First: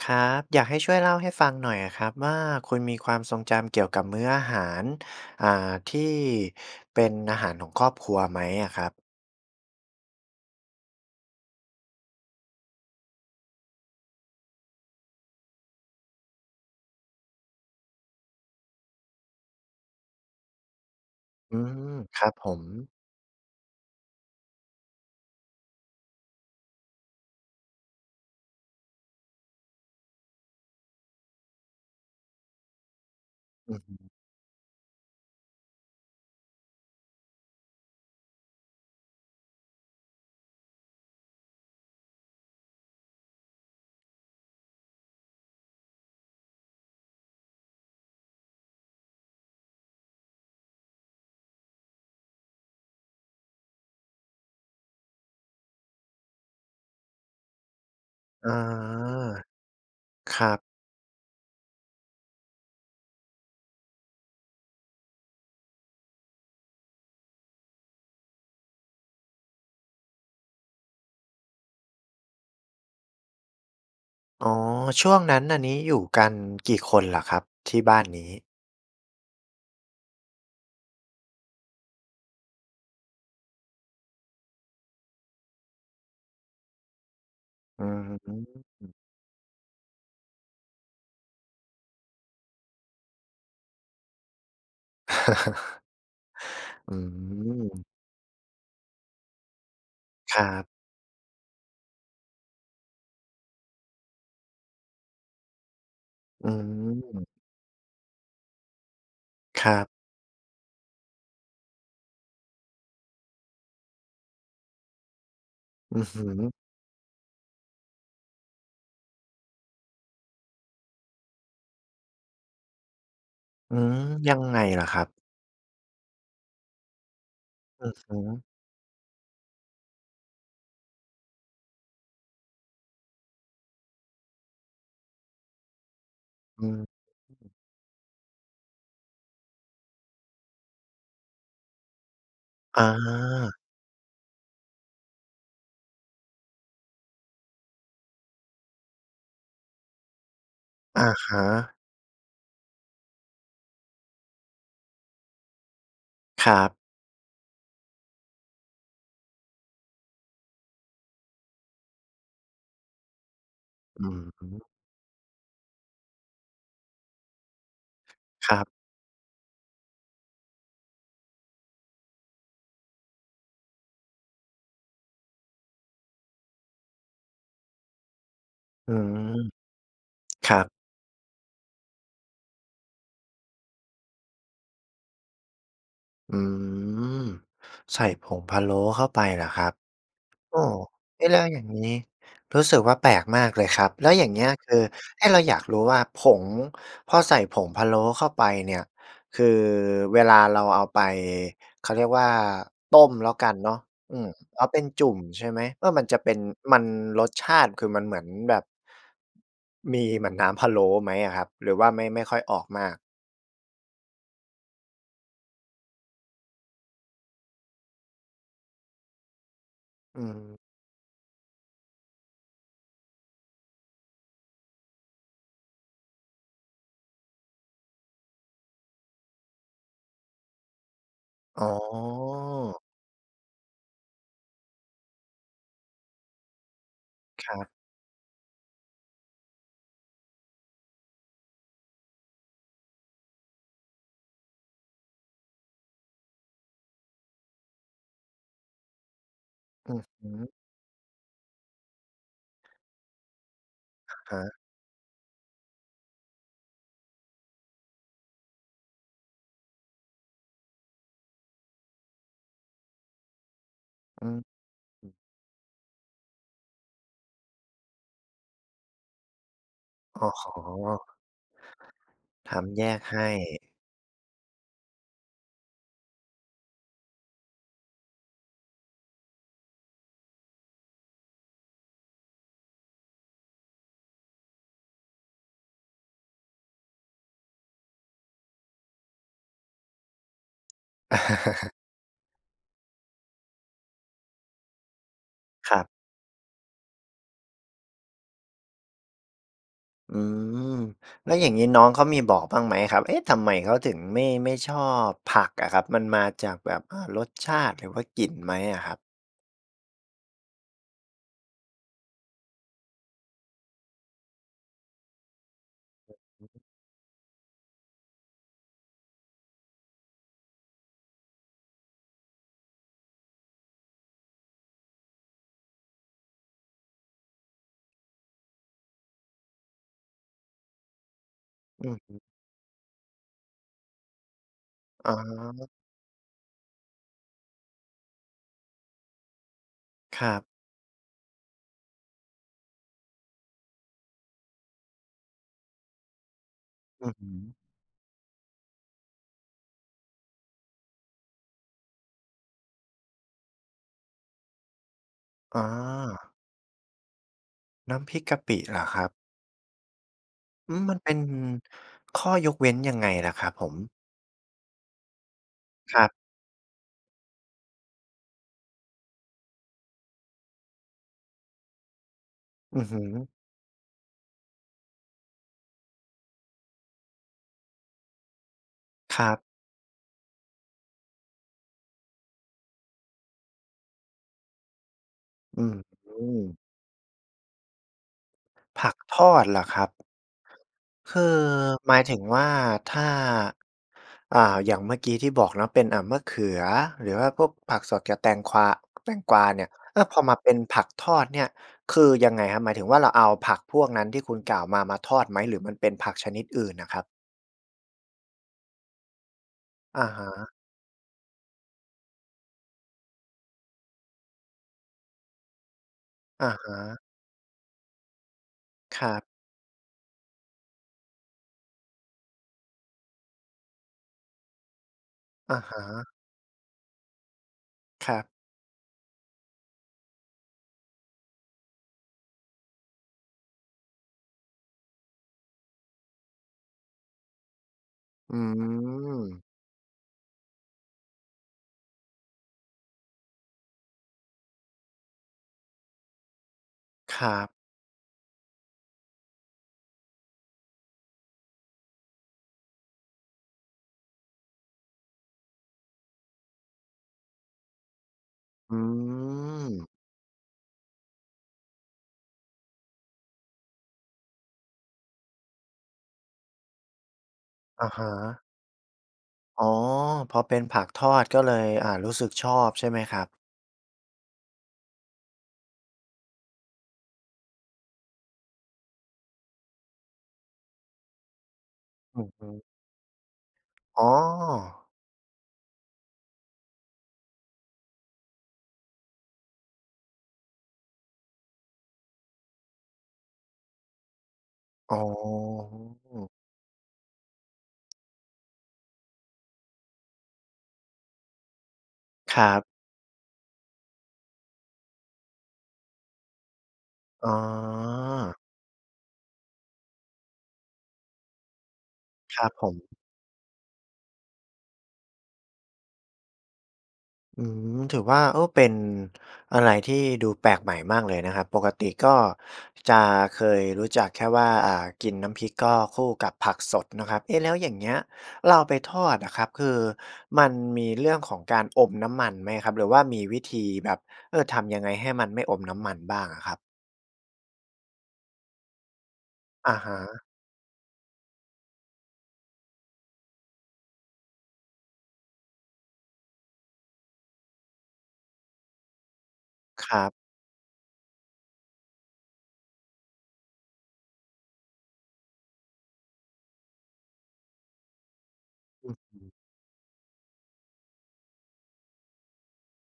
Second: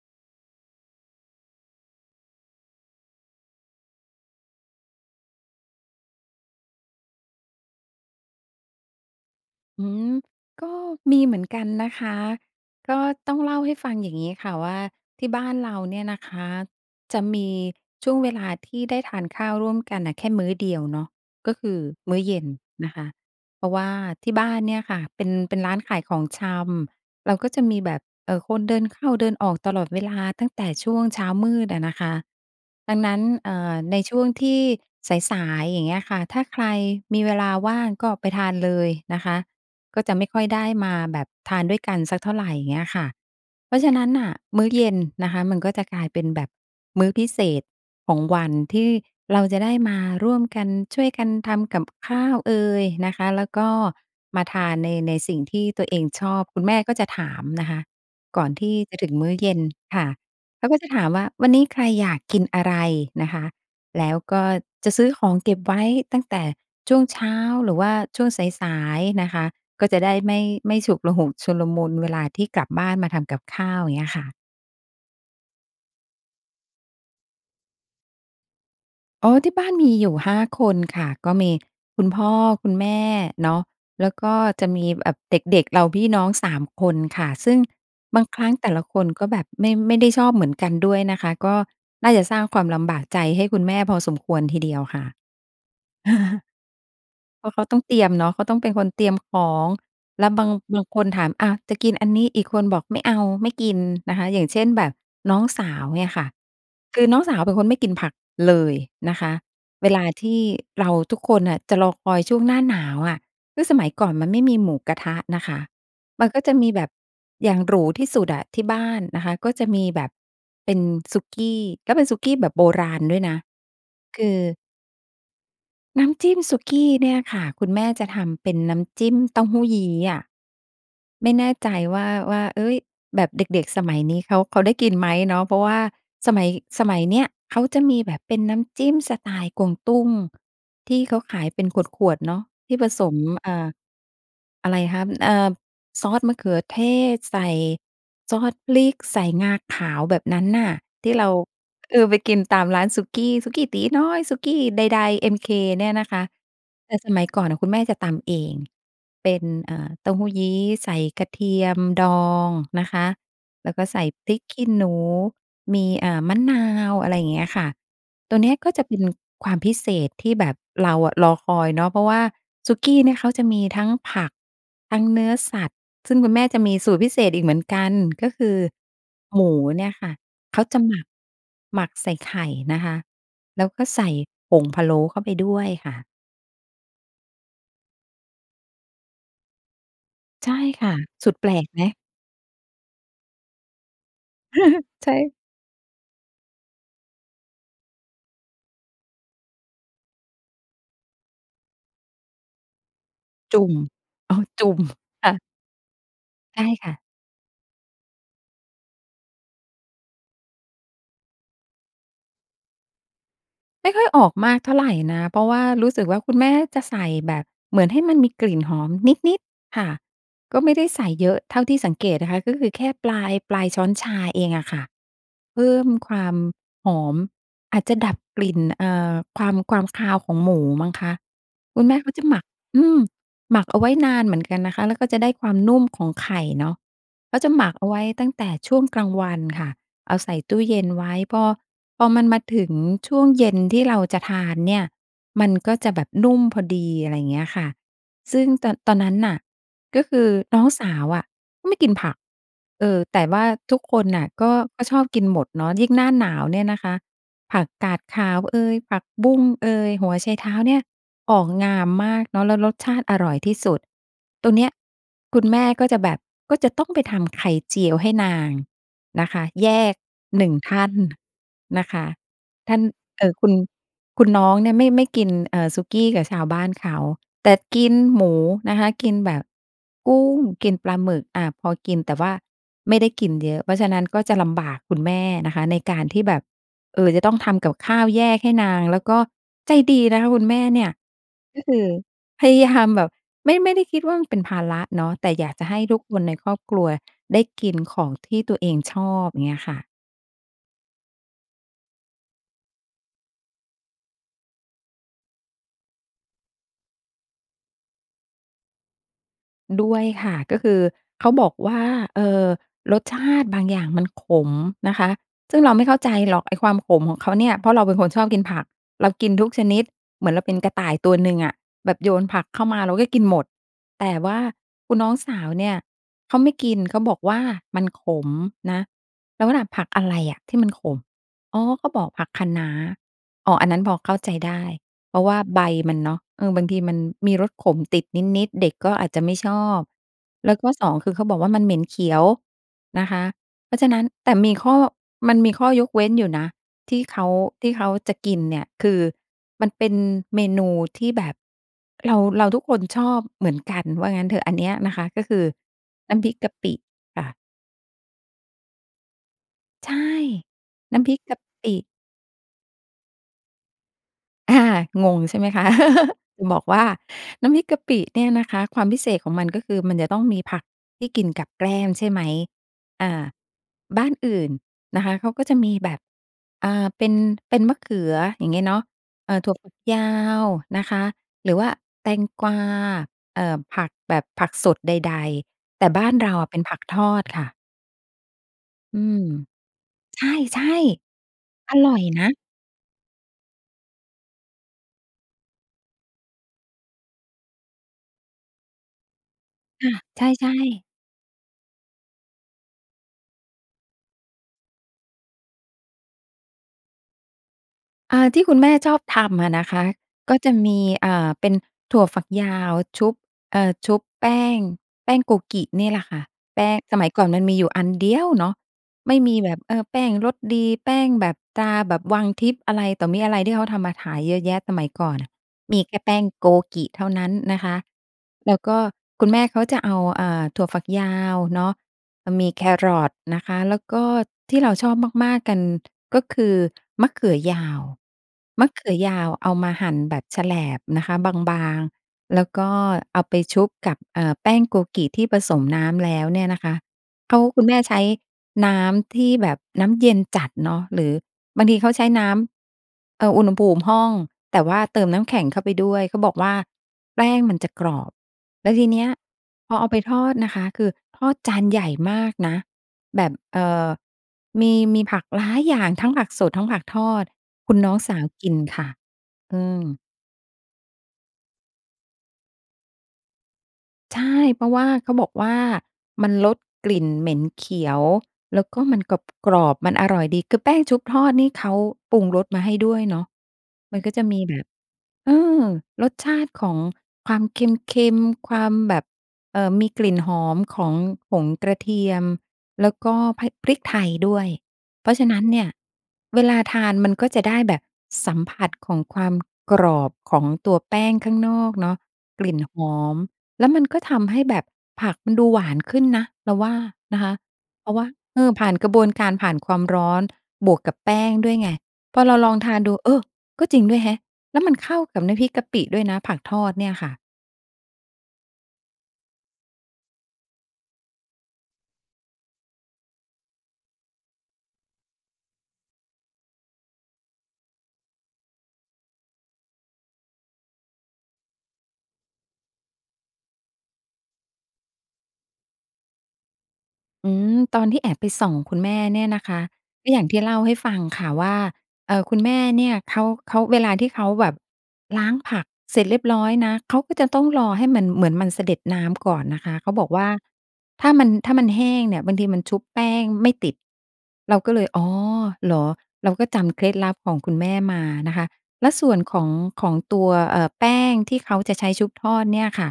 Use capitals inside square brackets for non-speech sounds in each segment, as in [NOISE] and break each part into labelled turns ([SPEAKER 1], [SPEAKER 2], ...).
[SPEAKER 1] ครับ อยากให้ช่วยเล่าให้ฟังหน่อยอะครับว่า คุณมีความทรงจำเกี่ยวกับมื้ออาหาร อ่า ที่เป็นอาหารของครอบครัวไหมอะครับ?
[SPEAKER 2] อืม ก็มีเหมือนกันนะคะ ก็ต้องเล่าให้ฟังอย่างงี้ค่ะว่า ที่บ้านเราเนี่ยนะคะจะมีช่วงเวลาที่ได้ทานข้าวร่วมกันน่ะแค่มื้อเดียวเนาะ ก
[SPEAKER 1] อ
[SPEAKER 2] ็
[SPEAKER 1] ื
[SPEAKER 2] คือ
[SPEAKER 1] ม
[SPEAKER 2] ม
[SPEAKER 1] ค
[SPEAKER 2] ื้อ
[SPEAKER 1] รั
[SPEAKER 2] เ
[SPEAKER 1] บ
[SPEAKER 2] ย็
[SPEAKER 1] ผ
[SPEAKER 2] น
[SPEAKER 1] ม
[SPEAKER 2] นะคะ เพราะว่าที่บ้านเนี่ยค่ะเป็น เป็นร้านขายของชำ เราก็จะมีแบบ เอ่อ คนเดินเข้าเดินออกตลอดเวลาตั้งแต่ช่วงเช้ามืดอะนะคะ ดังนั้น เอ่
[SPEAKER 1] อ
[SPEAKER 2] อ
[SPEAKER 1] ือฮ
[SPEAKER 2] ใน
[SPEAKER 1] ึ
[SPEAKER 2] ช่วงที่สาย ๆ อย่างเงี้ยค่ะ ถ้าใครมีเวลาว่างก็ไปทานเลยนะคะ ก็จะไม่ค่อยได้มาแบบทานด้วยกันสักเท่าไร เงี้ยค่ะ เพราะฉะนั้นน่ะ มื้อเย็นนะคะมันก็จะกลายเป็นแบบมื้อพิเศษของวัน ที่เราจะได้มาร่วมกัน ช่วยกันทำกับข้าวเอยนะคะ แล้วก็มาทานใน ในสิ่งที่ตัวเองชอบ คุณแม่ก็จะถามนะคะก่
[SPEAKER 1] อ
[SPEAKER 2] อ
[SPEAKER 1] ๋อ
[SPEAKER 2] นที่จะถึงมื้อเย็นค่ะ
[SPEAKER 1] ครับ
[SPEAKER 2] เขาก็จะถามว่า "วันนี้ ใครอยากกินอะไร?" นะคะ แล้วก็จะซื้อของเก็บไว้ตั้งแต่ช่วงเช้าหรือว่าช่วงสาย ๆ นะคะ ก็จะได้ไม่ ไม่ฉุกละหุก ชุลมุน เวลาที่กลับบ้านมาทำกับข้าว เงี้ยค่ะ
[SPEAKER 1] อ๋อ ช่วงนั้น อันนี้อยู่กันกี่คนเหรอครับ? ที่บ้านนี้
[SPEAKER 2] อ้อ ที่บ้านมีอยู่ 5 คนค่ะ ก็มีคุณพ่อคุณแม่เนาะ แล้วก็จะมี บ แอบ เด็ก ๆ เรา พี่น้องสามคนค่ะ ซึ่ง
[SPEAKER 1] อื้อ
[SPEAKER 2] บาง
[SPEAKER 1] ฮ
[SPEAKER 2] ครั้งแต่ละ
[SPEAKER 1] ือ
[SPEAKER 2] คนก็แบบไม่ ไม่ได้ชอบเหมือนกันด้วยนะคะ ก็น่าจะสร้างความลำบากใจให้คุณแม่พอสมควรทีเดียวค่ะ
[SPEAKER 1] [CHUCKLES]
[SPEAKER 2] [CHUCKLES]
[SPEAKER 1] อื
[SPEAKER 2] เพราะเขาต้อง
[SPEAKER 1] ม
[SPEAKER 2] เตรียมเนาะ เขาต้องเป็นคนเตรียมของ แล้ว
[SPEAKER 1] ค
[SPEAKER 2] บ
[SPEAKER 1] ร
[SPEAKER 2] า
[SPEAKER 1] ั
[SPEAKER 2] ง
[SPEAKER 1] บ
[SPEAKER 2] บางคนถาม "อะ จะกินอันนี้" อีกคนบอก "ไม่เอา ไม่กิน" นะคะ อย่างเช่น แบบน้องสาว เงี่ยค่ะ
[SPEAKER 1] อื
[SPEAKER 2] คือน้อง
[SPEAKER 1] ม
[SPEAKER 2] สาวเป็นคนไม่กินผักเลยนะคะ
[SPEAKER 1] ครั
[SPEAKER 2] เ
[SPEAKER 1] บ
[SPEAKER 2] วลาที่ เราทุกคนน่ะจะรอคอยช่วงหน้าหนาวอะ ฮื้อ สมัยก่อนมันไม่มีหมูกระทะน่ะค่ะ
[SPEAKER 1] อือฮ
[SPEAKER 2] มันก็
[SPEAKER 1] ึ
[SPEAKER 2] จะมีแบบอย่างหรูที่สุดอะที่บ้านนะคะ ก็จะมีแบบเป็นสุกี้ แล้วเป็นสุกี้แบบโบราณด้วยนะ
[SPEAKER 1] อืม
[SPEAKER 2] คื
[SPEAKER 1] ยั
[SPEAKER 2] อ
[SPEAKER 1] งไงเหรอครับ?
[SPEAKER 2] น้ำจิ้มสุกี้เนี่ยค่ะ คุณแม
[SPEAKER 1] อ
[SPEAKER 2] ่
[SPEAKER 1] ือ
[SPEAKER 2] จ
[SPEAKER 1] ฮ
[SPEAKER 2] ะท
[SPEAKER 1] ึ
[SPEAKER 2] ำเป็นน้ำจิ้มเต้าหู้ยี้อะ ไม่แน่ใจว่า ว่า เฮ้ย แบบเด็ก ๆ สมัยนี้เขา เขาได้กินไหมเนาะ เพราะว่าสมัย
[SPEAKER 1] อื
[SPEAKER 2] ส
[SPEAKER 1] ม
[SPEAKER 2] มัยเนี้ยเขาจะมีแบบเป็นน้ำจิ้มสไตล์กวางตุ้ง ที่เขาขายเป็นขวด ๆ เนาะ ที่
[SPEAKER 1] อา
[SPEAKER 2] ผสม อ่า อะไรฮับ อือ เอิ่บ ซอสมะเขือเทศ ใส่ซอสพริก ใส่งาขาว แบบนั้นน่ะ
[SPEAKER 1] อ
[SPEAKER 2] ท
[SPEAKER 1] ะ
[SPEAKER 2] ี่เรา
[SPEAKER 1] ฮะ
[SPEAKER 2] เออ ไปกินตามร้านสุกี้ สุกี้ตี๋น้อย สุกี้ใด ๆ MK เนี่ยนะคะ
[SPEAKER 1] ครับ
[SPEAKER 2] แต่สมัยก่อนน่ะคุณแม่จะตำเอง เป็น เอ่อ เต้าหู้ยี้ใส่กระเทียมดองนะคะ แล้วก็ใส
[SPEAKER 1] อ
[SPEAKER 2] ่
[SPEAKER 1] ือ
[SPEAKER 2] พริ
[SPEAKER 1] ฮ
[SPEAKER 2] กขี
[SPEAKER 1] ึ
[SPEAKER 2] ้หนู มี อ่า มะนาว อะไรเงี้ยค่ะ ตัวเน
[SPEAKER 1] ค
[SPEAKER 2] ี้ย
[SPEAKER 1] รับ
[SPEAKER 2] ก็จะเป็นความพิเศษที่แบบเราอะรอคอยเนาะ เพราะว่าสุกี้เนี่ยเขาจะมีทั้งผัก ทั้งเนื้อสัตว์ ซึ่งคุณแม่จะมีสูตรพิเศษอีกเหมือนกัน ก็คือ
[SPEAKER 1] อืม
[SPEAKER 2] หมูเนี่ยค่ะ
[SPEAKER 1] คร
[SPEAKER 2] เ
[SPEAKER 1] ั
[SPEAKER 2] ขา
[SPEAKER 1] บ
[SPEAKER 2] จะหมัก หมักใส่ไข่นะคะ แล้วก็ใส่ผงพะโล้เข้าไปด้วยค่ะ
[SPEAKER 1] อืม ใส่ผงพะโล้เข้าไปเหรอครับ?
[SPEAKER 2] ใช
[SPEAKER 1] โ
[SPEAKER 2] ่
[SPEAKER 1] อ้!
[SPEAKER 2] ค่ะ
[SPEAKER 1] เอ๊
[SPEAKER 2] ส
[SPEAKER 1] ะ!
[SPEAKER 2] ุ
[SPEAKER 1] แ
[SPEAKER 2] ด
[SPEAKER 1] ล้
[SPEAKER 2] แ
[SPEAKER 1] ว
[SPEAKER 2] ปล
[SPEAKER 1] อย่า
[SPEAKER 2] ก
[SPEAKER 1] งง
[SPEAKER 2] ไ
[SPEAKER 1] ี
[SPEAKER 2] หม?
[SPEAKER 1] ้ รู้สึกว่า แปลกมากเลยครับ แล้วอย่างเงี้ยคือ
[SPEAKER 2] [CHUCKLES] ใช
[SPEAKER 1] ไอ้
[SPEAKER 2] ่
[SPEAKER 1] เราอยากรู้ว่า ผง พอใส่ผงพะโล้เข้าไปเนี่ย คือเวลาเราเอาไป เขาเรียกว่า ต้มแล้วกัน
[SPEAKER 2] จุ
[SPEAKER 1] เ
[SPEAKER 2] ่
[SPEAKER 1] นา
[SPEAKER 2] ม
[SPEAKER 1] ะ อืม
[SPEAKER 2] อ๋อ
[SPEAKER 1] อ
[SPEAKER 2] จ
[SPEAKER 1] ๋อ
[SPEAKER 2] ุ่
[SPEAKER 1] เป
[SPEAKER 2] ม
[SPEAKER 1] ็นจุ่ม
[SPEAKER 2] ค่ะ
[SPEAKER 1] ใช่ไหม? เออ มันจะเป็น
[SPEAKER 2] ไก้
[SPEAKER 1] มัน
[SPEAKER 2] ค่ะ
[SPEAKER 1] รสชาติ คือมันเหมือนแบบ มีเหมือนน้ำพะโล้ไหมอะครับ? หรือว่าไม่ ไม่ค่อยออกมาก?
[SPEAKER 2] ไม่ค่อยออกมากเท่าไรนะ เพราะว่ารู้สึกว่า คุณแม่จะใส่แบบเหมือนให้มันมีกลิ่นหอมนิด ๆ ค่ะ
[SPEAKER 1] อื
[SPEAKER 2] ก
[SPEAKER 1] ม
[SPEAKER 2] ็ไม่ได้ใส่เยอะ เท่าที่สังเกตนะคะ ก็คือแค่ปลาย ปลายช้อนชาเองอะค่ะ เพิ่มความหอม อาจจะดับกลิ่น เอ่อ ความ ความคาวของหมูมั้งคะ
[SPEAKER 1] อ๋
[SPEAKER 2] คุณแม่เขาจะหมัก
[SPEAKER 1] อ
[SPEAKER 2] อืม หมักเอาไว้นานเหมือนกันนะคะ แล้วก็จะได้ความนุ่มของไข่เนาะ ก็จ
[SPEAKER 1] ค
[SPEAKER 2] ะ
[SPEAKER 1] ร
[SPEAKER 2] หม
[SPEAKER 1] ับ
[SPEAKER 2] ักเอาไว้ตั้งแต่ช่วงกลางวันค่ะ เอาใส่ตู้เย็นไว้ พอ พอมันมาถึงช่วงเย็นที่เราจะทานเนี่ย มันก็จะแบบนุ่มพอดี อะไรอย่างเงี้ยค่ะ ซึ่งตอน ตอนนั้นน่ะ
[SPEAKER 1] อื
[SPEAKER 2] ก็
[SPEAKER 1] อ
[SPEAKER 2] คื
[SPEAKER 1] ฮ
[SPEAKER 2] อ
[SPEAKER 1] ึ
[SPEAKER 2] น้องสาวอะไม่กินผัก เออ แต่ว่าทุกคน
[SPEAKER 1] อะ
[SPEAKER 2] น่ะ
[SPEAKER 1] ฮ
[SPEAKER 2] ก็
[SPEAKER 1] ะ
[SPEAKER 2] ก็ชอบกินหมดเนาะ ยิ่งหน้าหนาวเนี่ยนะคะ ผักกาดขาวเอย ผักบุ้งเอย หัวไชเท้าเนี่ย ออกงามมากเนาะ แล้วรสชาติอร่อยที่สุด
[SPEAKER 1] อืม
[SPEAKER 2] ตรงเนี้ย
[SPEAKER 1] อือ
[SPEAKER 2] คุณแม่ก็จะแบบก็จะต้องไปทำไข่เจียวให้นางนะคะ แยก
[SPEAKER 1] อ๋
[SPEAKER 2] 1 ท่าน
[SPEAKER 1] อ
[SPEAKER 2] นะคะ
[SPEAKER 1] ท
[SPEAKER 2] ท่
[SPEAKER 1] ำ
[SPEAKER 2] า
[SPEAKER 1] แ
[SPEAKER 2] น
[SPEAKER 1] ยกให
[SPEAKER 2] เอ
[SPEAKER 1] ้
[SPEAKER 2] ่อ คุณ คุณน้องเนี่ยไม่ ไม่กิน เอ่อ สุกี้กับชาวบ้านเขา แต่กินหมูนะคะ กินแบบกุ้ง กินปลาหมึก อ่า พอกินแต่ว่าไม่ได้กินเยอะ เพราะฉะนั้นก็จะลำบากคุณแม่นะคะ ในการที่แบบ เอ่อ จะต้องทำกับข้าวแยกให้นาง แล้วก็ใจดีนะคะคุณแม่เนี่ย ก็ค
[SPEAKER 1] [CHUCKLES]
[SPEAKER 2] ือพยายามแบบ ไม่ ไม่ได้คิดว่ามันเป็นภาระเนาะ แต่อยากจะใ
[SPEAKER 1] ค
[SPEAKER 2] ห
[SPEAKER 1] ร
[SPEAKER 2] ้
[SPEAKER 1] ับ
[SPEAKER 2] ทุกคนในครอบครัวได้กินของที่ตัวเองชอบ อย่างเงี้ยค่ะ
[SPEAKER 1] อืม แล้วอย่างนี้น้องเขามีบอกบ้างไหมครับ เอ๊ะ ทำไมเขาถึงไม่ ไม่ชอบผักอะครับ มันมาจากแบบ อ่า รสชาติ หรือว่ากลิ่นไหมอะครับ?
[SPEAKER 2] ด้วยค่ะ ก็คือ เขาบอกว่า เอ่อ รสชาติบางอย่างมันขมนะคะ ซึ่งเราไม่เข้าใจหรอก ไอ้
[SPEAKER 1] [UNINTELLIGIBLE]
[SPEAKER 2] ความขมของเขาเนี่ย เพราะเราเป็นคนชอบกินผัก เรากินทุกชนิด เหมือนเราเป็นกระต่ายตัวหนึ่งอะ แบบโยนผักเข้ามาเราก็กินหมด แต่ว่าคุณน้องสาวเนี่ย เขาไม่กิน เขาบอกว่ามันขมนะ เราก็ถาม "ผักอะไรอะที่มันขม?" อ๋อ! เข
[SPEAKER 1] อื
[SPEAKER 2] า
[SPEAKER 1] อ
[SPEAKER 2] บอ
[SPEAKER 1] ฮ
[SPEAKER 2] ก
[SPEAKER 1] ึ
[SPEAKER 2] "ผักคะน้า" อ๋อ อันนั้นพอเข้าใจได้
[SPEAKER 1] อ
[SPEAKER 2] เพราะว่าใบ
[SPEAKER 1] า
[SPEAKER 2] มันเนาะ เออ บางทีมันมีรสขมติดนิด ๆ เด็กก็อาจจะไม่ชอบ
[SPEAKER 1] ครับ
[SPEAKER 2] แล้วก็ 2 คือเขาบอกว่า มันเหม็นเขียวนะคะ เพราะฉะนั้น แต่มีข้อ มันมีข้อยกเว้นอยู่นะ ที่
[SPEAKER 1] อือ
[SPEAKER 2] เข
[SPEAKER 1] ฮึ
[SPEAKER 2] า ที่เขาจะกินเนี่ย คือ มันเป็นเมนูที่แบบเรา เราทุกคนชอบเหมือนกันว่างั้นเถอะ อันเนี้ยนะคะ ก็คือ
[SPEAKER 1] อ
[SPEAKER 2] น้ำ
[SPEAKER 1] า
[SPEAKER 2] พริกกะปิค่ะ
[SPEAKER 1] น้ำพริกกะปิเหรอครับ?
[SPEAKER 2] ใช่
[SPEAKER 1] อืม ม
[SPEAKER 2] น
[SPEAKER 1] ัน
[SPEAKER 2] ้ำ
[SPEAKER 1] เ
[SPEAKER 2] พ
[SPEAKER 1] ป
[SPEAKER 2] ร
[SPEAKER 1] ็
[SPEAKER 2] ิ
[SPEAKER 1] น
[SPEAKER 2] กกะปิ
[SPEAKER 1] ข้อยกเว้นยังไงเหรอครับผม?
[SPEAKER 2] อา งงใช่ไหมคะ?
[SPEAKER 1] ครับ
[SPEAKER 2] [LAUGHS] บอกว่า น้ำพริกกะปิเนี่ยนะคะ ความพิเศษของมันก็คือมันจะต้องมีผักที่กินกับแกล้มใช่ไหม?
[SPEAKER 1] อือฮ
[SPEAKER 2] อา
[SPEAKER 1] ึ
[SPEAKER 2] บ้านอื่นนะคะ เขาก็จะมีแบบ อ่า เป็น เป็นมะเขืออย่างเงี้ยเนาะ
[SPEAKER 1] คร
[SPEAKER 2] เ
[SPEAKER 1] ั
[SPEAKER 2] อ่
[SPEAKER 1] บ
[SPEAKER 2] อ ถั่วฝักยาวนะคะ หรือว่าแตงกวา เอ่อ ผักแบบผักสดใด
[SPEAKER 1] อือ
[SPEAKER 2] ๆ แต่บ้
[SPEAKER 1] อ
[SPEAKER 2] าน
[SPEAKER 1] ื
[SPEAKER 2] เราอะ เ
[SPEAKER 1] อ
[SPEAKER 2] ป็นผักทอดค่ะ
[SPEAKER 1] ผั
[SPEAKER 2] อ
[SPEAKER 1] ก
[SPEAKER 2] ืม
[SPEAKER 1] ทอดเหรอครับ?
[SPEAKER 2] ใช่
[SPEAKER 1] คือ
[SPEAKER 2] ๆ อร
[SPEAKER 1] ห
[SPEAKER 2] ่
[SPEAKER 1] ม
[SPEAKER 2] อ
[SPEAKER 1] า
[SPEAKER 2] ย
[SPEAKER 1] ยถึง
[SPEAKER 2] นะ
[SPEAKER 1] ว่า ถ้า อ่า อย่างเมื่อกี้ที่บอกเนาะ เป็น อ่า มะเขือ หรือว่าพวกผักสดกับแตงควา แตงกวาเนี่ย
[SPEAKER 2] ค่
[SPEAKER 1] เ
[SPEAKER 2] ะ
[SPEAKER 1] ออ พ
[SPEAKER 2] ใ
[SPEAKER 1] อมา
[SPEAKER 2] ช
[SPEAKER 1] เป
[SPEAKER 2] ่
[SPEAKER 1] ็นผ
[SPEAKER 2] ๆ
[SPEAKER 1] ักทอดเนี่ย คือยังไงครับ หมายถึงว่าเราเอาผักพวกนั้นที่คุณกล่าวมา มาทอดไหมหรือมันเป็นผักชนิดอื่นน่ะครับ?
[SPEAKER 2] อ่า ที่คุณแม่ชอบทำอะนะคะ
[SPEAKER 1] อะฮ
[SPEAKER 2] ก็
[SPEAKER 1] ะ
[SPEAKER 2] จะมี เอ่อ เป็นถั่วฝักยาวชุบ เอ่อ ชุบแป้ง แป้งโกกินี่แหละค่ะ
[SPEAKER 1] อะ
[SPEAKER 2] แป
[SPEAKER 1] ฮ
[SPEAKER 2] ้ง ส
[SPEAKER 1] ะ
[SPEAKER 2] มัยก่อนมันมีอยู่อันเดียวเนาะ
[SPEAKER 1] คร
[SPEAKER 2] ไม
[SPEAKER 1] ั
[SPEAKER 2] ่
[SPEAKER 1] บ
[SPEAKER 2] มีแบบ เออ แป้งรสดี แป้งแบบตราแบบวังทิพย์ อะไรต่อมิอะไร ที่เขาทำมาขายเยอะแยะสมัยก่อนอะ
[SPEAKER 1] อะฮ
[SPEAKER 2] มีแค่
[SPEAKER 1] ะ
[SPEAKER 2] แป้งโกกิเท่านั้นนะคะ
[SPEAKER 1] ครับ
[SPEAKER 2] แล้วก็คุณแม่เขาจะเอา เอ่อ ถั่วฝักยาวเนาะ มีแครอทนะคะ แล้วก็ที่เราชอบมาก ๆ กัน ก็คือมะเขือยาว
[SPEAKER 1] อื
[SPEAKER 2] มะเขือยาว
[SPEAKER 1] ม
[SPEAKER 2] เอามาหั่นแบบแฉลบนะคะ บาง ๆ แล้วก็เอาไปชุบกับ เอ่อ แป้งโกกิที่ผสมน้ำแล้วเนี่ยนะคะ
[SPEAKER 1] คร
[SPEAKER 2] เขา
[SPEAKER 1] ับ
[SPEAKER 2] คุณแม่ใช้น้ำที่แบบน้ำเย็นจัดเนาะ หรือบางทีเขาใช้น้ำ เอ่อ อุณหภูมิห้อง แต่ว่าเติมน้ำแข็งเข้าไปด้วยเขาบอกว่าแป้งมันจะกรอบ แล้
[SPEAKER 1] อื
[SPEAKER 2] วทีเนี้ยพอเอ
[SPEAKER 1] ม
[SPEAKER 2] าไปทอดนะคะ คือทอดจานใหญ่มากนะ แบบ เอ่อ มี มีผักหลายอย่าง ทั้งผักสด ทั้งผักทอด คุณ
[SPEAKER 1] อ
[SPEAKER 2] น
[SPEAKER 1] ะ
[SPEAKER 2] ้อง
[SPEAKER 1] ฮ
[SPEAKER 2] สาว
[SPEAKER 1] ะ
[SPEAKER 2] กินค่ะ อ
[SPEAKER 1] อ๋
[SPEAKER 2] ื
[SPEAKER 1] อ
[SPEAKER 2] ม
[SPEAKER 1] พอเป็นผักทอดก็เลย อ่า รู้สึกชอบใช่ไหมครับ?
[SPEAKER 2] ใช่ เพราะว่าเขาบอกว่ามันลดกลิ่นเหม็นเขียว แล้วก็มันกรอบ ๆ มันอร่อยดี คือแป้งชุบทอดนี่เขาป
[SPEAKER 1] อ
[SPEAKER 2] รุ
[SPEAKER 1] ื
[SPEAKER 2] ง
[SPEAKER 1] อ
[SPEAKER 2] ร
[SPEAKER 1] ฮึ
[SPEAKER 2] สมาให้ด้วยเนาะ มั
[SPEAKER 1] อ
[SPEAKER 2] น
[SPEAKER 1] ๋
[SPEAKER 2] ก็จะมีแบบ
[SPEAKER 1] อ
[SPEAKER 2] เออ รสชาติของความเค็ม ๆ ความแบบ เอ่อ มีกลิ่นหอมของผงกระเทียม แล้วก็ พ พริกไทยด้วย
[SPEAKER 1] อ๋อ
[SPEAKER 2] เพราะฉะนั้นเนี่ยเวลาทานมันก็จะได้แบบสัมผัสของความกรอบของตัวแป้งข้างนอกเนาะ
[SPEAKER 1] ค
[SPEAKER 2] ก
[SPEAKER 1] ร
[SPEAKER 2] ลิ
[SPEAKER 1] ั
[SPEAKER 2] ่น
[SPEAKER 1] บ
[SPEAKER 2] หอม แล้วมันก็ทำให้แบบผักมันดูหวานขึ้นนะ เราว่านะค
[SPEAKER 1] อ๋
[SPEAKER 2] ะ เพราะว่า
[SPEAKER 1] อ
[SPEAKER 2] เออ ผ่านกระบวนการ ผ่านความร้อน บวกกับแป้งด้วยไง พอเรา
[SPEAKER 1] ครั
[SPEAKER 2] ล
[SPEAKER 1] บ
[SPEAKER 2] อง
[SPEAKER 1] ผ
[SPEAKER 2] ทาน
[SPEAKER 1] ม
[SPEAKER 2] ดู เออ ก็จริงด้วยแฮะ แล้วมันเข้ากับน้ำพริกกะปิด้วยนะ ผักทอดเนี่ยค่ะ
[SPEAKER 1] อืม ถือว่า เออ เป็นอะไรที่ดูแปลกใหม่มากเลยนะครับ ปกติก็จะเคยรู้จักแค่ว่า อ่า กินน้ำพริกก็คู่กับผักสดนะครับ เอ๊ะ แล้วอย่างเงี้ยเราเอาไปทอดอะครับ คือมันมีเรื่องของการ อมน้ำมันไหมครับ? หรือว่ามีวิธีแบบ เออ ทำยังไงให้มันไม่อมน้ำมันบ้างอะครับ?
[SPEAKER 2] อืม ตอนที่แอบไปส่องคุณแม่เนี่ยนะคะ
[SPEAKER 1] อะฮ
[SPEAKER 2] ก็
[SPEAKER 1] ะ
[SPEAKER 2] อย่างที่เล่าให้ฟังค่ะว่า เอ่อ คุณแม่เนี่ยเขา เขา เวลาที่เขาแบบล้างผักเสร็จเรียบร้อยนะ เขาก็จะต้องรอให้มัน เหมือนมันสะเด็ดน้ำก่อนนะคะ เ
[SPEAKER 1] ค
[SPEAKER 2] ขา
[SPEAKER 1] ร
[SPEAKER 2] บ
[SPEAKER 1] ั
[SPEAKER 2] อก
[SPEAKER 1] บ
[SPEAKER 2] ว่า "ถ้ามัน ถ้ามันแห้งเนี่ย บางทีมันชุบแป้งไม่ติด" เราก็เลย อ๋อ เหรอ เราก็จำเคล็ดลับของคุณแม่มานะคะ แล
[SPEAKER 1] อ
[SPEAKER 2] ้
[SPEAKER 1] ื้
[SPEAKER 2] ว
[SPEAKER 1] อ
[SPEAKER 2] ส
[SPEAKER 1] ฮ
[SPEAKER 2] ่ว
[SPEAKER 1] ื
[SPEAKER 2] น
[SPEAKER 1] อ
[SPEAKER 2] ของ ของตัว เอ่อ แป้งที่เขาจะใช้ชุบทอดเนี่ยค่ะ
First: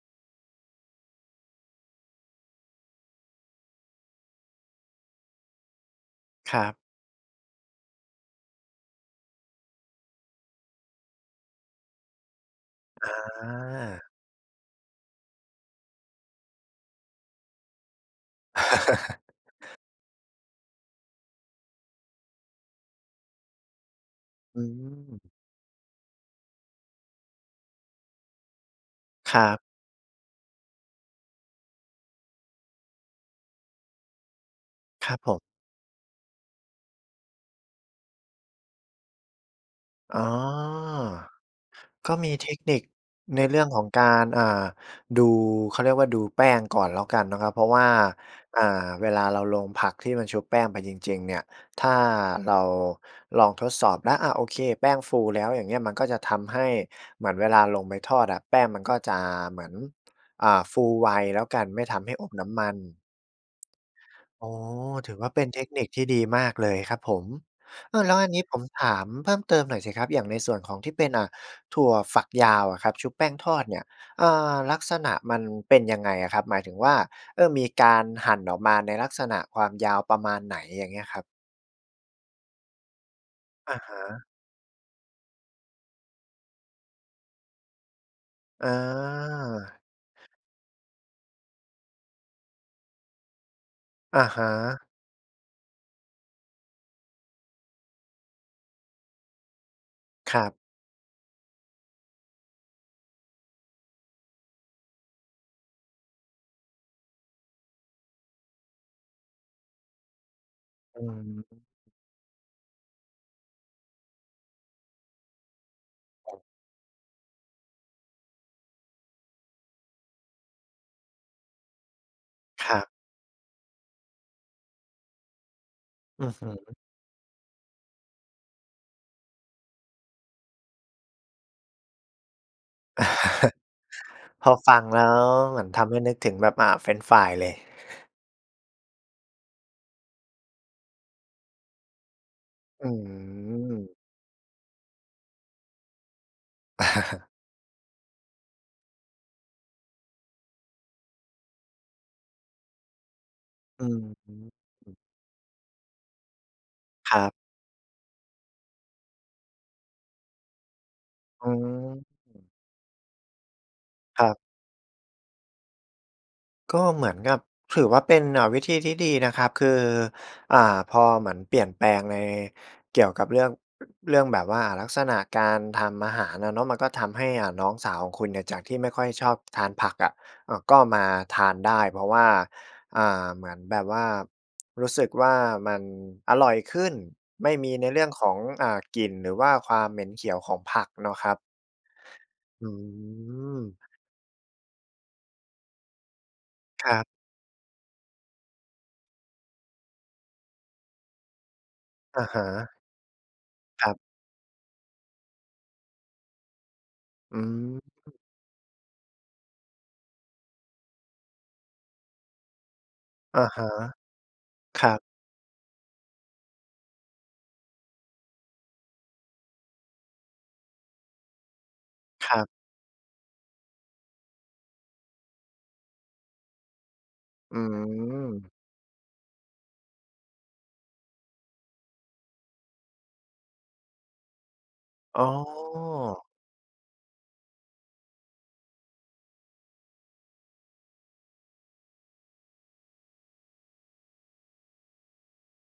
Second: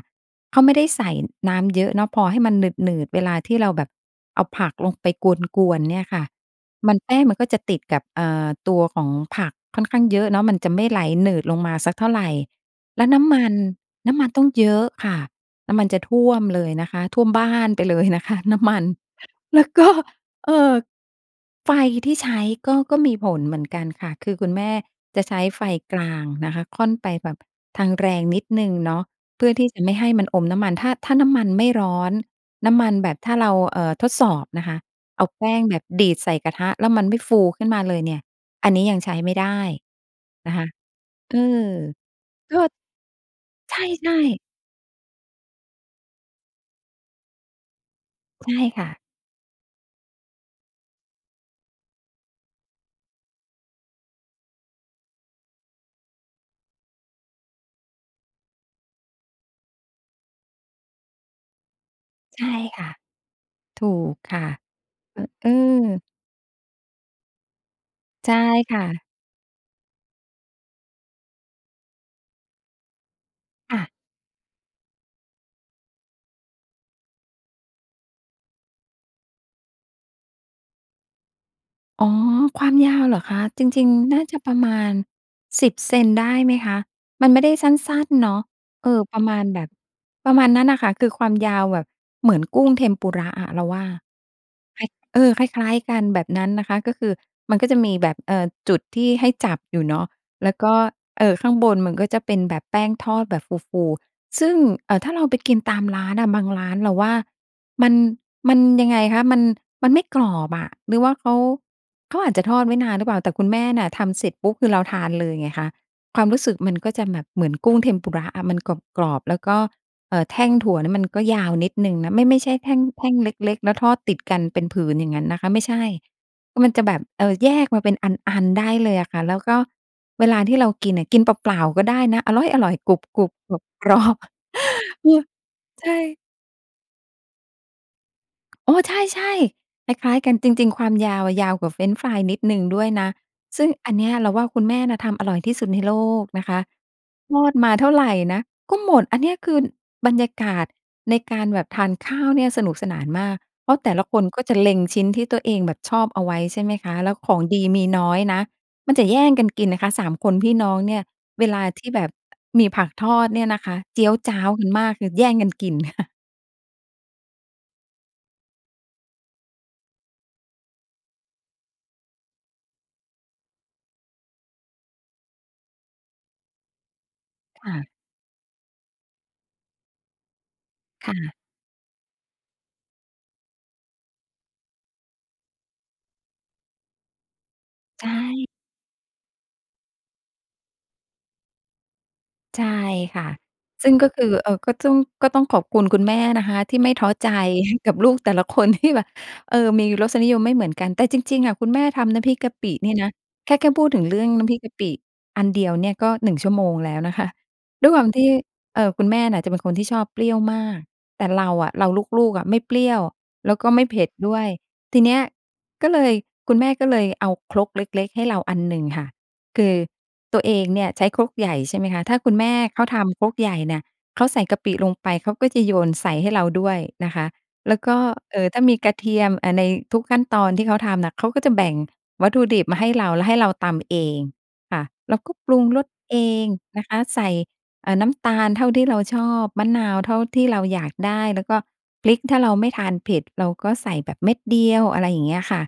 [SPEAKER 2] เขาไม่ได้ใส่น้ำเยอะเนาะ พอให้มันหนืด ๆ เวลาที่เราแบบเอาผักลงไปกวน ๆ เนี่ยค่ะ
[SPEAKER 1] ครับ
[SPEAKER 2] มัน แป้งมันก็จะติดกับ เอ่อ ตัวของผักค่อนข้างเยอะเนาะ มันจะไม่ไหลหนืดลงมาสักเท่าไร แล้
[SPEAKER 1] อ
[SPEAKER 2] วน้ำมัน
[SPEAKER 1] า
[SPEAKER 2] น้ำมันต้องเยอะค่ะ น้ำมันจะท่วมเลยนะคะ ท่วมบ้านไปเลยนะคะน้ำมัน
[SPEAKER 1] [LAUGHS]
[SPEAKER 2] แล้วก็ เอ่อ ไฟที่ใช้ก็ ก็มีผลเหมือนกันค่ะ คือคุณ
[SPEAKER 1] อ
[SPEAKER 2] แม่
[SPEAKER 1] ืม
[SPEAKER 2] จะใช้ไฟกลางนะคะ ค่อนไปแบบทางแรงนิดหนึ่งเนาะ
[SPEAKER 1] ค
[SPEAKER 2] เ
[SPEAKER 1] ร
[SPEAKER 2] พื่
[SPEAKER 1] ั
[SPEAKER 2] อ
[SPEAKER 1] บ
[SPEAKER 2] ที่จะไม่ให้มันอมน้ำมัน ถ้า ถ้าน้ำมันไม่ร้อน น้ำมันแบบ ถ้าเรา เอ่อ ทดสอบนะคะ
[SPEAKER 1] ครับ
[SPEAKER 2] เอา
[SPEAKER 1] ผม
[SPEAKER 2] แป้งแบบดีดใส่กระทะแล้วมันไม่ฟูขึ้นมาเลยเนี่ย อันนี้ยังใช้ไม่ได้
[SPEAKER 1] อ๋อ
[SPEAKER 2] นะคะ อือ
[SPEAKER 1] ก็มีเท
[SPEAKER 2] ก
[SPEAKER 1] ค
[SPEAKER 2] ็
[SPEAKER 1] นิคในเรื่อง
[SPEAKER 2] ใ
[SPEAKER 1] ของกา
[SPEAKER 2] ช่
[SPEAKER 1] ร
[SPEAKER 2] ๆ
[SPEAKER 1] อ่า ดู เขาเรียกว่าดูแป้งก่อนแล้วกันเนาะครับ เพราะว่า
[SPEAKER 2] ใช่
[SPEAKER 1] อ่า
[SPEAKER 2] ค่ะ
[SPEAKER 1] เวลาเราลงผักที่มันชุบแป้งไปจริง ๆ เนี่ย ถ้าเราลองทดสอบแล้ว อ่า โอเค แป้งฟูแล้ว อย่างเงี้ย มันก็จะทำให้เหมือนเวลาลงไปทอดอะ แป้งมันก็จะเหมือน อ่า ฟูไวแล้วกัน ไม่ทำให้อม
[SPEAKER 2] ใช
[SPEAKER 1] น้
[SPEAKER 2] ่
[SPEAKER 1] ำมัน
[SPEAKER 2] ค่ะ ถูกค่ะ
[SPEAKER 1] โอ้โฮ ถือ
[SPEAKER 2] อ
[SPEAKER 1] ว่าเป็
[SPEAKER 2] อ
[SPEAKER 1] น
[SPEAKER 2] ื
[SPEAKER 1] เทคนิคที
[SPEAKER 2] อ
[SPEAKER 1] ่ดีมากเลยครับผม เออ แล้วอั
[SPEAKER 2] ใช
[SPEAKER 1] น
[SPEAKER 2] ่
[SPEAKER 1] นี้ผม
[SPEAKER 2] ค่
[SPEAKER 1] ถ
[SPEAKER 2] ะ
[SPEAKER 1] ามเพิ่มเติมหน่อยสิครับ อย่างในส่วนของที่เป็น อ่า ถั่วฝักยาวอะครับ ชุบแป้งทอด
[SPEAKER 2] ค
[SPEAKER 1] เนี
[SPEAKER 2] ่
[SPEAKER 1] ่ย
[SPEAKER 2] ะ
[SPEAKER 1] เอ่อ ลักษณะมันเป็นยังไงอะครับ? หมายถึงว่า เอ่อ มีการหั่นออกมาในลักษณะความยาวประมาณไหน? อย่างเงี้ยครับ
[SPEAKER 2] อ๋อ ความยาวเหรอคะ? จ
[SPEAKER 1] อะ
[SPEAKER 2] ริง
[SPEAKER 1] ฮ
[SPEAKER 2] ๆ น่า
[SPEAKER 1] ะ
[SPEAKER 2] จะประมาณ 10 เซน ได้ไหมคะ? มันไม่ได้สั้น ๆ เนาะ
[SPEAKER 1] อ
[SPEAKER 2] เออ ประมาณแบบ
[SPEAKER 1] า
[SPEAKER 2] ประมาณนั้นน่ะค่ะ คือความยาวแบบ เหมือนกุ้ง Tempura อะ เราว่า
[SPEAKER 1] อะฮ
[SPEAKER 2] คล้
[SPEAKER 1] ะ
[SPEAKER 2] าย เออ คล้าย ๆ กันแบบนั้นนะคะ ก็คือมันก็จะมีแบบ เอ่อ จุดที่ให้จับอยู่เนาะ
[SPEAKER 1] คร
[SPEAKER 2] แ
[SPEAKER 1] ั
[SPEAKER 2] ล้
[SPEAKER 1] บ
[SPEAKER 2] วก็ เอ่อ ข้างบนมันก็จะเป็นแบบแป้งทอดแบบฟู ๆ ซึ่ง เอ่อ ถ้าเราไปกินตามร้านน่ะ บางร้านเราว่า มัน มันยังไงคะ มัน มันไม่กรอบอะ หร
[SPEAKER 1] อ
[SPEAKER 2] ื
[SPEAKER 1] ื
[SPEAKER 2] อว
[SPEAKER 1] อ
[SPEAKER 2] ่าเขา
[SPEAKER 1] ฮึ
[SPEAKER 2] เขาอาจจะทอดไว้นานหรือเปล่า แต่คุณแม่น่ะ ทำเสร็จปุ๊บ คือเราทานเลยไงคะ ความ
[SPEAKER 1] ค
[SPEAKER 2] ร
[SPEAKER 1] ร
[SPEAKER 2] ู
[SPEAKER 1] ับ
[SPEAKER 2] ้สึกมันก็จะแบบเหมือนกุ้ง Tempura อะ มันกรอบ ๆ แล้วก็ เอ่อ แท่งถั่วนี่มันก็ยาวนิดหนึ่งนะ ไม่ ไม่ใช่แ
[SPEAKER 1] ค
[SPEAKER 2] ท
[SPEAKER 1] ร
[SPEAKER 2] ่
[SPEAKER 1] ั
[SPEAKER 2] ง
[SPEAKER 1] บ
[SPEAKER 2] แท่งเล็ก ๆ แล้วทอดติดกันเป็นผืนอย่างงั้นนะคะ ไม่ใช่
[SPEAKER 1] อือฮ
[SPEAKER 2] มัน
[SPEAKER 1] ึ
[SPEAKER 2] จะแบบ เออ แยกมาเป็นอัน ๆ ได้เลยอะค่ะ แล้วก็เวลาที่เรากินน่ะ กินเปล่า ๆ ก็ได้นะ อร๊อยอร่อย กรุบ
[SPEAKER 1] [CHUCKLES]
[SPEAKER 2] ๆ กรอบ
[SPEAKER 1] พอ
[SPEAKER 2] ๆ [CHUCKLES]
[SPEAKER 1] ฟังแล
[SPEAKER 2] เ
[SPEAKER 1] ้
[SPEAKER 2] อ
[SPEAKER 1] ว
[SPEAKER 2] อ
[SPEAKER 1] เหมือนท
[SPEAKER 2] ใช
[SPEAKER 1] ำให้นึก
[SPEAKER 2] ่
[SPEAKER 1] ถึงแบบ อ่า เฟรนช์ฟรายเลย
[SPEAKER 2] อ๋อ ใช่ ๆ คล้าย ๆ กันจริง ๆ ความยาวอะ ยาวกว่าเฟรนช์ฟรายนิดหนึ่งด้
[SPEAKER 1] อ
[SPEAKER 2] ว
[SPEAKER 1] ื
[SPEAKER 2] ยนะ ซึ่งอัน
[SPEAKER 1] ม
[SPEAKER 2] เนี้ยเราว่า คุณแม่น่ะทำอร่อยที่สุดในโลกนะคะ ทอดมาเท่าไรนะก็หมด อันเนี้ย คือ น บรรยากาศในการแบบทานข้าวเนี่ยสนุกสนานมาก เพรา
[SPEAKER 1] อ
[SPEAKER 2] ะแต่ละคนก็
[SPEAKER 1] ื
[SPEAKER 2] จะเล็งช
[SPEAKER 1] ม
[SPEAKER 2] ิ้นที่ตัวเองแบบชอบเอาไว้ใช่ไหมคะ แล้
[SPEAKER 1] ค
[SPEAKER 2] ว
[SPEAKER 1] รั
[SPEAKER 2] ข
[SPEAKER 1] บ
[SPEAKER 2] องดีมีน้อยนะ มันจะแย่งกันกินนะคะ 3 คนพี่น้องเนี่ย เว
[SPEAKER 1] อื
[SPEAKER 2] ลาที่แบ
[SPEAKER 1] ม
[SPEAKER 2] บ อ มีผักทอดเนี่ยนะคะ เจี๊ยว
[SPEAKER 1] ครั
[SPEAKER 2] จ
[SPEAKER 1] บ
[SPEAKER 2] ๊าวกันมาก คือแย่งกันกิน [CHUCKLES]
[SPEAKER 1] ก็เหมือนกับ ถือว่าเป็น อ่า วิธีที่ดีนะครับ คือ อ่า พอเหมือนเปลี่ยนแปลงในเกี่ยวกับเรื่อง เรื่องแบบว่าลักษณะการทำอาหารอะเนาะ มันก็ทำให้ อ่า น
[SPEAKER 2] ค
[SPEAKER 1] ้อ
[SPEAKER 2] ่
[SPEAKER 1] ง
[SPEAKER 2] ะ
[SPEAKER 1] สาวของคุณเนี่ย จากที่ไม่ค่อยชอบทานผักอะ อะ ก็มา
[SPEAKER 2] ค่ะ
[SPEAKER 1] ทานได้ เพราะว่า อ่า เหมือนแบบว่ารู้สึกว่ามันอร่อยขึ้น ไม่มีในเรื
[SPEAKER 2] ใ
[SPEAKER 1] ่
[SPEAKER 2] ช
[SPEAKER 1] องของ
[SPEAKER 2] ่
[SPEAKER 1] อ่า กลิ่น หรือว่าความเหม็นเขียวของผักเนาะครับ
[SPEAKER 2] ใช
[SPEAKER 1] อื
[SPEAKER 2] ่ค่ะ
[SPEAKER 1] ม
[SPEAKER 2] ซึ่งก็คือ เอ่อ ก็ต้อง ก็ต้องขอบคุณคุณแม่นะคะ ที่ไ
[SPEAKER 1] ค
[SPEAKER 2] ม
[SPEAKER 1] ร
[SPEAKER 2] ่
[SPEAKER 1] ั
[SPEAKER 2] ท
[SPEAKER 1] บ
[SPEAKER 2] ้อใจ [CHUCKLES] กับลูกแต่ละคน ที่แบบ เออ มีรสนิยมไม่เหมือนกัน แต่จริง ๆ อะ คุณแม่ทำน
[SPEAKER 1] อ
[SPEAKER 2] ้ำ
[SPEAKER 1] ะ
[SPEAKER 2] พริ
[SPEAKER 1] ฮ
[SPEAKER 2] กกะปิ
[SPEAKER 1] ะ
[SPEAKER 2] เนี่ยนะ แค่ แค่พู
[SPEAKER 1] ค
[SPEAKER 2] ด
[SPEAKER 1] รับ
[SPEAKER 2] ถึงเรื่องน้ำพริกกะปิอันเดียวเนี่ย ก็ 1 ชั่วโมงแล้วนะคะ
[SPEAKER 1] อื
[SPEAKER 2] ด้วยความ
[SPEAKER 1] ม
[SPEAKER 2] ที่ เอ่อ คุณแม่น่ะจะเป็นคนที่ชอบเปรี้ยวมาก แต่เราอะ เราลูก ๆ อะไม่เปรี้ยว
[SPEAKER 1] อะ
[SPEAKER 2] แล้ว
[SPEAKER 1] ฮ
[SPEAKER 2] ก
[SPEAKER 1] ะ
[SPEAKER 2] ็ไม่เผ็ดด้วย
[SPEAKER 1] ครั
[SPEAKER 2] ที
[SPEAKER 1] บ
[SPEAKER 2] เนี้ยก็เลย คุณแม่ก็เลยเอาครกเล็ก ๆ ให้เราอันหนึ่งค่ะ คือตัวเองเนี่ยใช้ครกใหญ่ ใช่ไหมคะ ถ้า
[SPEAKER 1] ค
[SPEAKER 2] คุณ
[SPEAKER 1] รั
[SPEAKER 2] แม
[SPEAKER 1] บ
[SPEAKER 2] ่เขาทำครกใหญ่เนี่ย เขาใส่กะปิลงไปเขาก็จะโยนใส่ให้เราด้วยนะคะ
[SPEAKER 1] อื
[SPEAKER 2] แล้วก็ เอ่อ
[SPEAKER 1] ม
[SPEAKER 2] ถ้ามีกระเทียม อะ ในทุกขั้นตอนที่เขาทำน่ะ เขาก็จะแบ่งวัตถุดิบมาให้เรา แล้วให้เราตำเองค่ะ แล้
[SPEAKER 1] อ
[SPEAKER 2] ว
[SPEAKER 1] ๋
[SPEAKER 2] ก็ปรุงรสเอ
[SPEAKER 1] อ
[SPEAKER 2] งนะคะ ใส่ อ่า น้ำตาลเท่าที่เราชอบ มะนาวเท่าที่เราอยากได้ แล้วก็พริกถ้าเราไม่ทานเผ็ด เราก็ใส่แบบเม็ดเดียว อะไรอย่างเงี้ยค่ะ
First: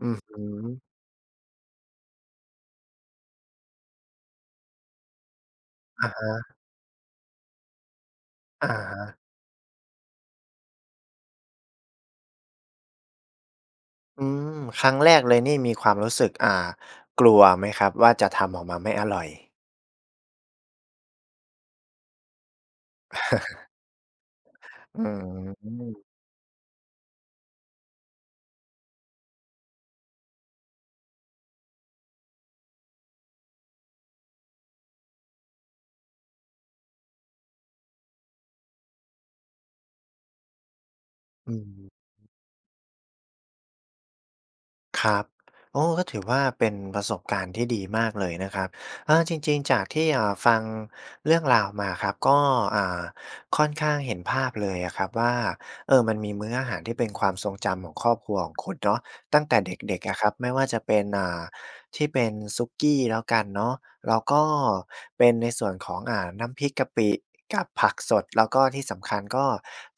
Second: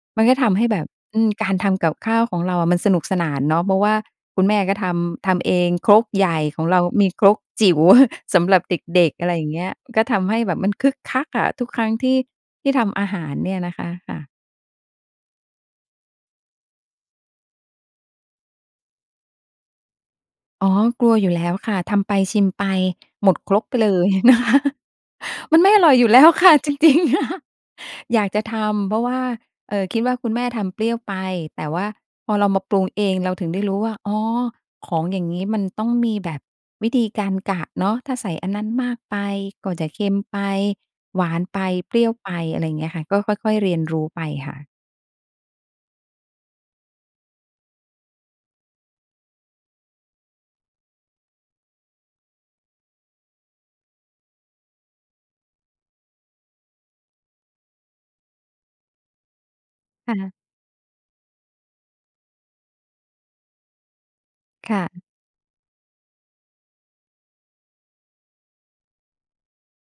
[SPEAKER 1] อือ
[SPEAKER 2] มัน
[SPEAKER 1] ฮ
[SPEAKER 2] ก็ทำให้
[SPEAKER 1] ึ
[SPEAKER 2] แบบ อืม การทำกับข้าวของเราอะมันสนุกสนานเนาะ เพราะว่าคุณแม่ก็ทำ ทำเองคร
[SPEAKER 1] อ
[SPEAKER 2] ก
[SPEAKER 1] ะฮ
[SPEAKER 2] ใหญ่
[SPEAKER 1] ะ
[SPEAKER 2] ของเรามีครกจิ๋ว [CHUCKLES] สำหรับ
[SPEAKER 1] อะ
[SPEAKER 2] เ
[SPEAKER 1] ฮ
[SPEAKER 2] ด็ก
[SPEAKER 1] ะ
[SPEAKER 2] ๆ อะไรอย่างเงี้ย ก็ทำให้แบบมันคึกคักอะ ทุกครั้งที่ ที่ทำอาหารเนี่ยนะคะ ค่
[SPEAKER 1] อ
[SPEAKER 2] ะ
[SPEAKER 1] ืม ครั้งแรกเลยนี่มีความรู้สึก อ่า กลัวไหมครับว่าจะทำออกมาไม่อร่อย?
[SPEAKER 2] อ๋อ กลัวอยู่แล้วค่ะ ทำไปชิมไป หมดครก
[SPEAKER 1] [CHUCKLES]
[SPEAKER 2] ไปเลย นะคะ
[SPEAKER 1] อื
[SPEAKER 2] มันไม่อร่อยอ
[SPEAKER 1] ม
[SPEAKER 2] ยู่แล้วค่ะ จริง ๆ [CHUCKLES] อยากจะทำ เพราะว่า เอ่อ คิดว่า คุณแม่ทำเปรี้ยวไป แต่ว่าพอเรามาปรุงเองเราถึงได้รู้ว่า อ๋อ ของอย่างงี้มันต้องมีแบบวิธีการกะเนาะ ถ้าใส่อันนั้นมากไปก็จะเค็มไป หวาน
[SPEAKER 1] อื
[SPEAKER 2] ไป
[SPEAKER 1] ม
[SPEAKER 2] เปรี้ยวไป อะไรอย่างเงี้ยค่ะ ก็ค่อย ๆ เรียนรู้ไปค่ะ
[SPEAKER 1] ครับ โอ้ ก็ถือว่า เป็นประสบการณ์ที่ดีมากเลยนะครับ เออ จริง ๆ จากที่ เอ่อ ฟังเรื่องราวมาครับ ก็ อ่า ค่อนข้างเห็นภาพเลยอะครับว่า เออ มันมีมื้ออาหารที่เป็นความทรงจำของครอบครัวของคุณเนาะ ตั้งแต่เด็ก ๆ
[SPEAKER 2] ค
[SPEAKER 1] อะค
[SPEAKER 2] ่
[SPEAKER 1] ร
[SPEAKER 2] ะ
[SPEAKER 1] ับ ไม่ว่าจะเป็น อ่า ที่เป็นสุกี้แล้วกันเนาะ แล้วก็
[SPEAKER 2] ค่ะ
[SPEAKER 1] เป็นในส่วนของ อ่า น้ำพริกกะปิกับผักสด แล้วก็ที่สำคัญก็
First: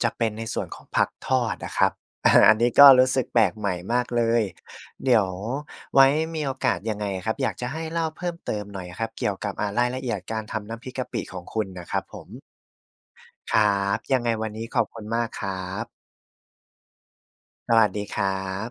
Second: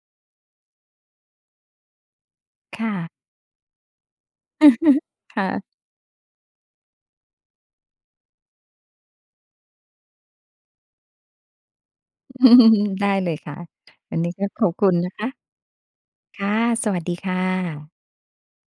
[SPEAKER 1] จะเป็นในส่วนของผักทอดอะครับ อา อันนี้
[SPEAKER 2] ค
[SPEAKER 1] ก็
[SPEAKER 2] ่
[SPEAKER 1] รู
[SPEAKER 2] ะ
[SPEAKER 1] ้สึกแปลกใหม่มากเลย
[SPEAKER 2] [CHUCKLES]
[SPEAKER 1] เดี๋ยว
[SPEAKER 2] ค่ะ
[SPEAKER 1] ไว้มีโอกาสยังไงอะครับ อยากจะให้เล่าเพิ่มเติมหน่อยอะครับ เกี่ยวกับ อ่า รายละเอียดการทำน้ำพริกกะปิของคุณน่ะครับผม
[SPEAKER 2] อืม ได้เลยค่
[SPEAKER 1] ค
[SPEAKER 2] ะ
[SPEAKER 1] รับ
[SPEAKER 2] ว
[SPEAKER 1] ย
[SPEAKER 2] ั
[SPEAKER 1] ั
[SPEAKER 2] น
[SPEAKER 1] งไ
[SPEAKER 2] น
[SPEAKER 1] ง
[SPEAKER 2] ี้ก
[SPEAKER 1] ว
[SPEAKER 2] ็
[SPEAKER 1] ันน
[SPEAKER 2] ข
[SPEAKER 1] ี้
[SPEAKER 2] อบ
[SPEAKER 1] ขอ
[SPEAKER 2] ค
[SPEAKER 1] บ
[SPEAKER 2] ุณ
[SPEAKER 1] คุณ
[SPEAKER 2] นะ
[SPEAKER 1] ม
[SPEAKER 2] ค
[SPEAKER 1] า
[SPEAKER 2] ะ
[SPEAKER 1] กครับ
[SPEAKER 2] ค่ะ สวัสดีค่
[SPEAKER 1] สวั
[SPEAKER 2] ะ
[SPEAKER 1] สดีครับ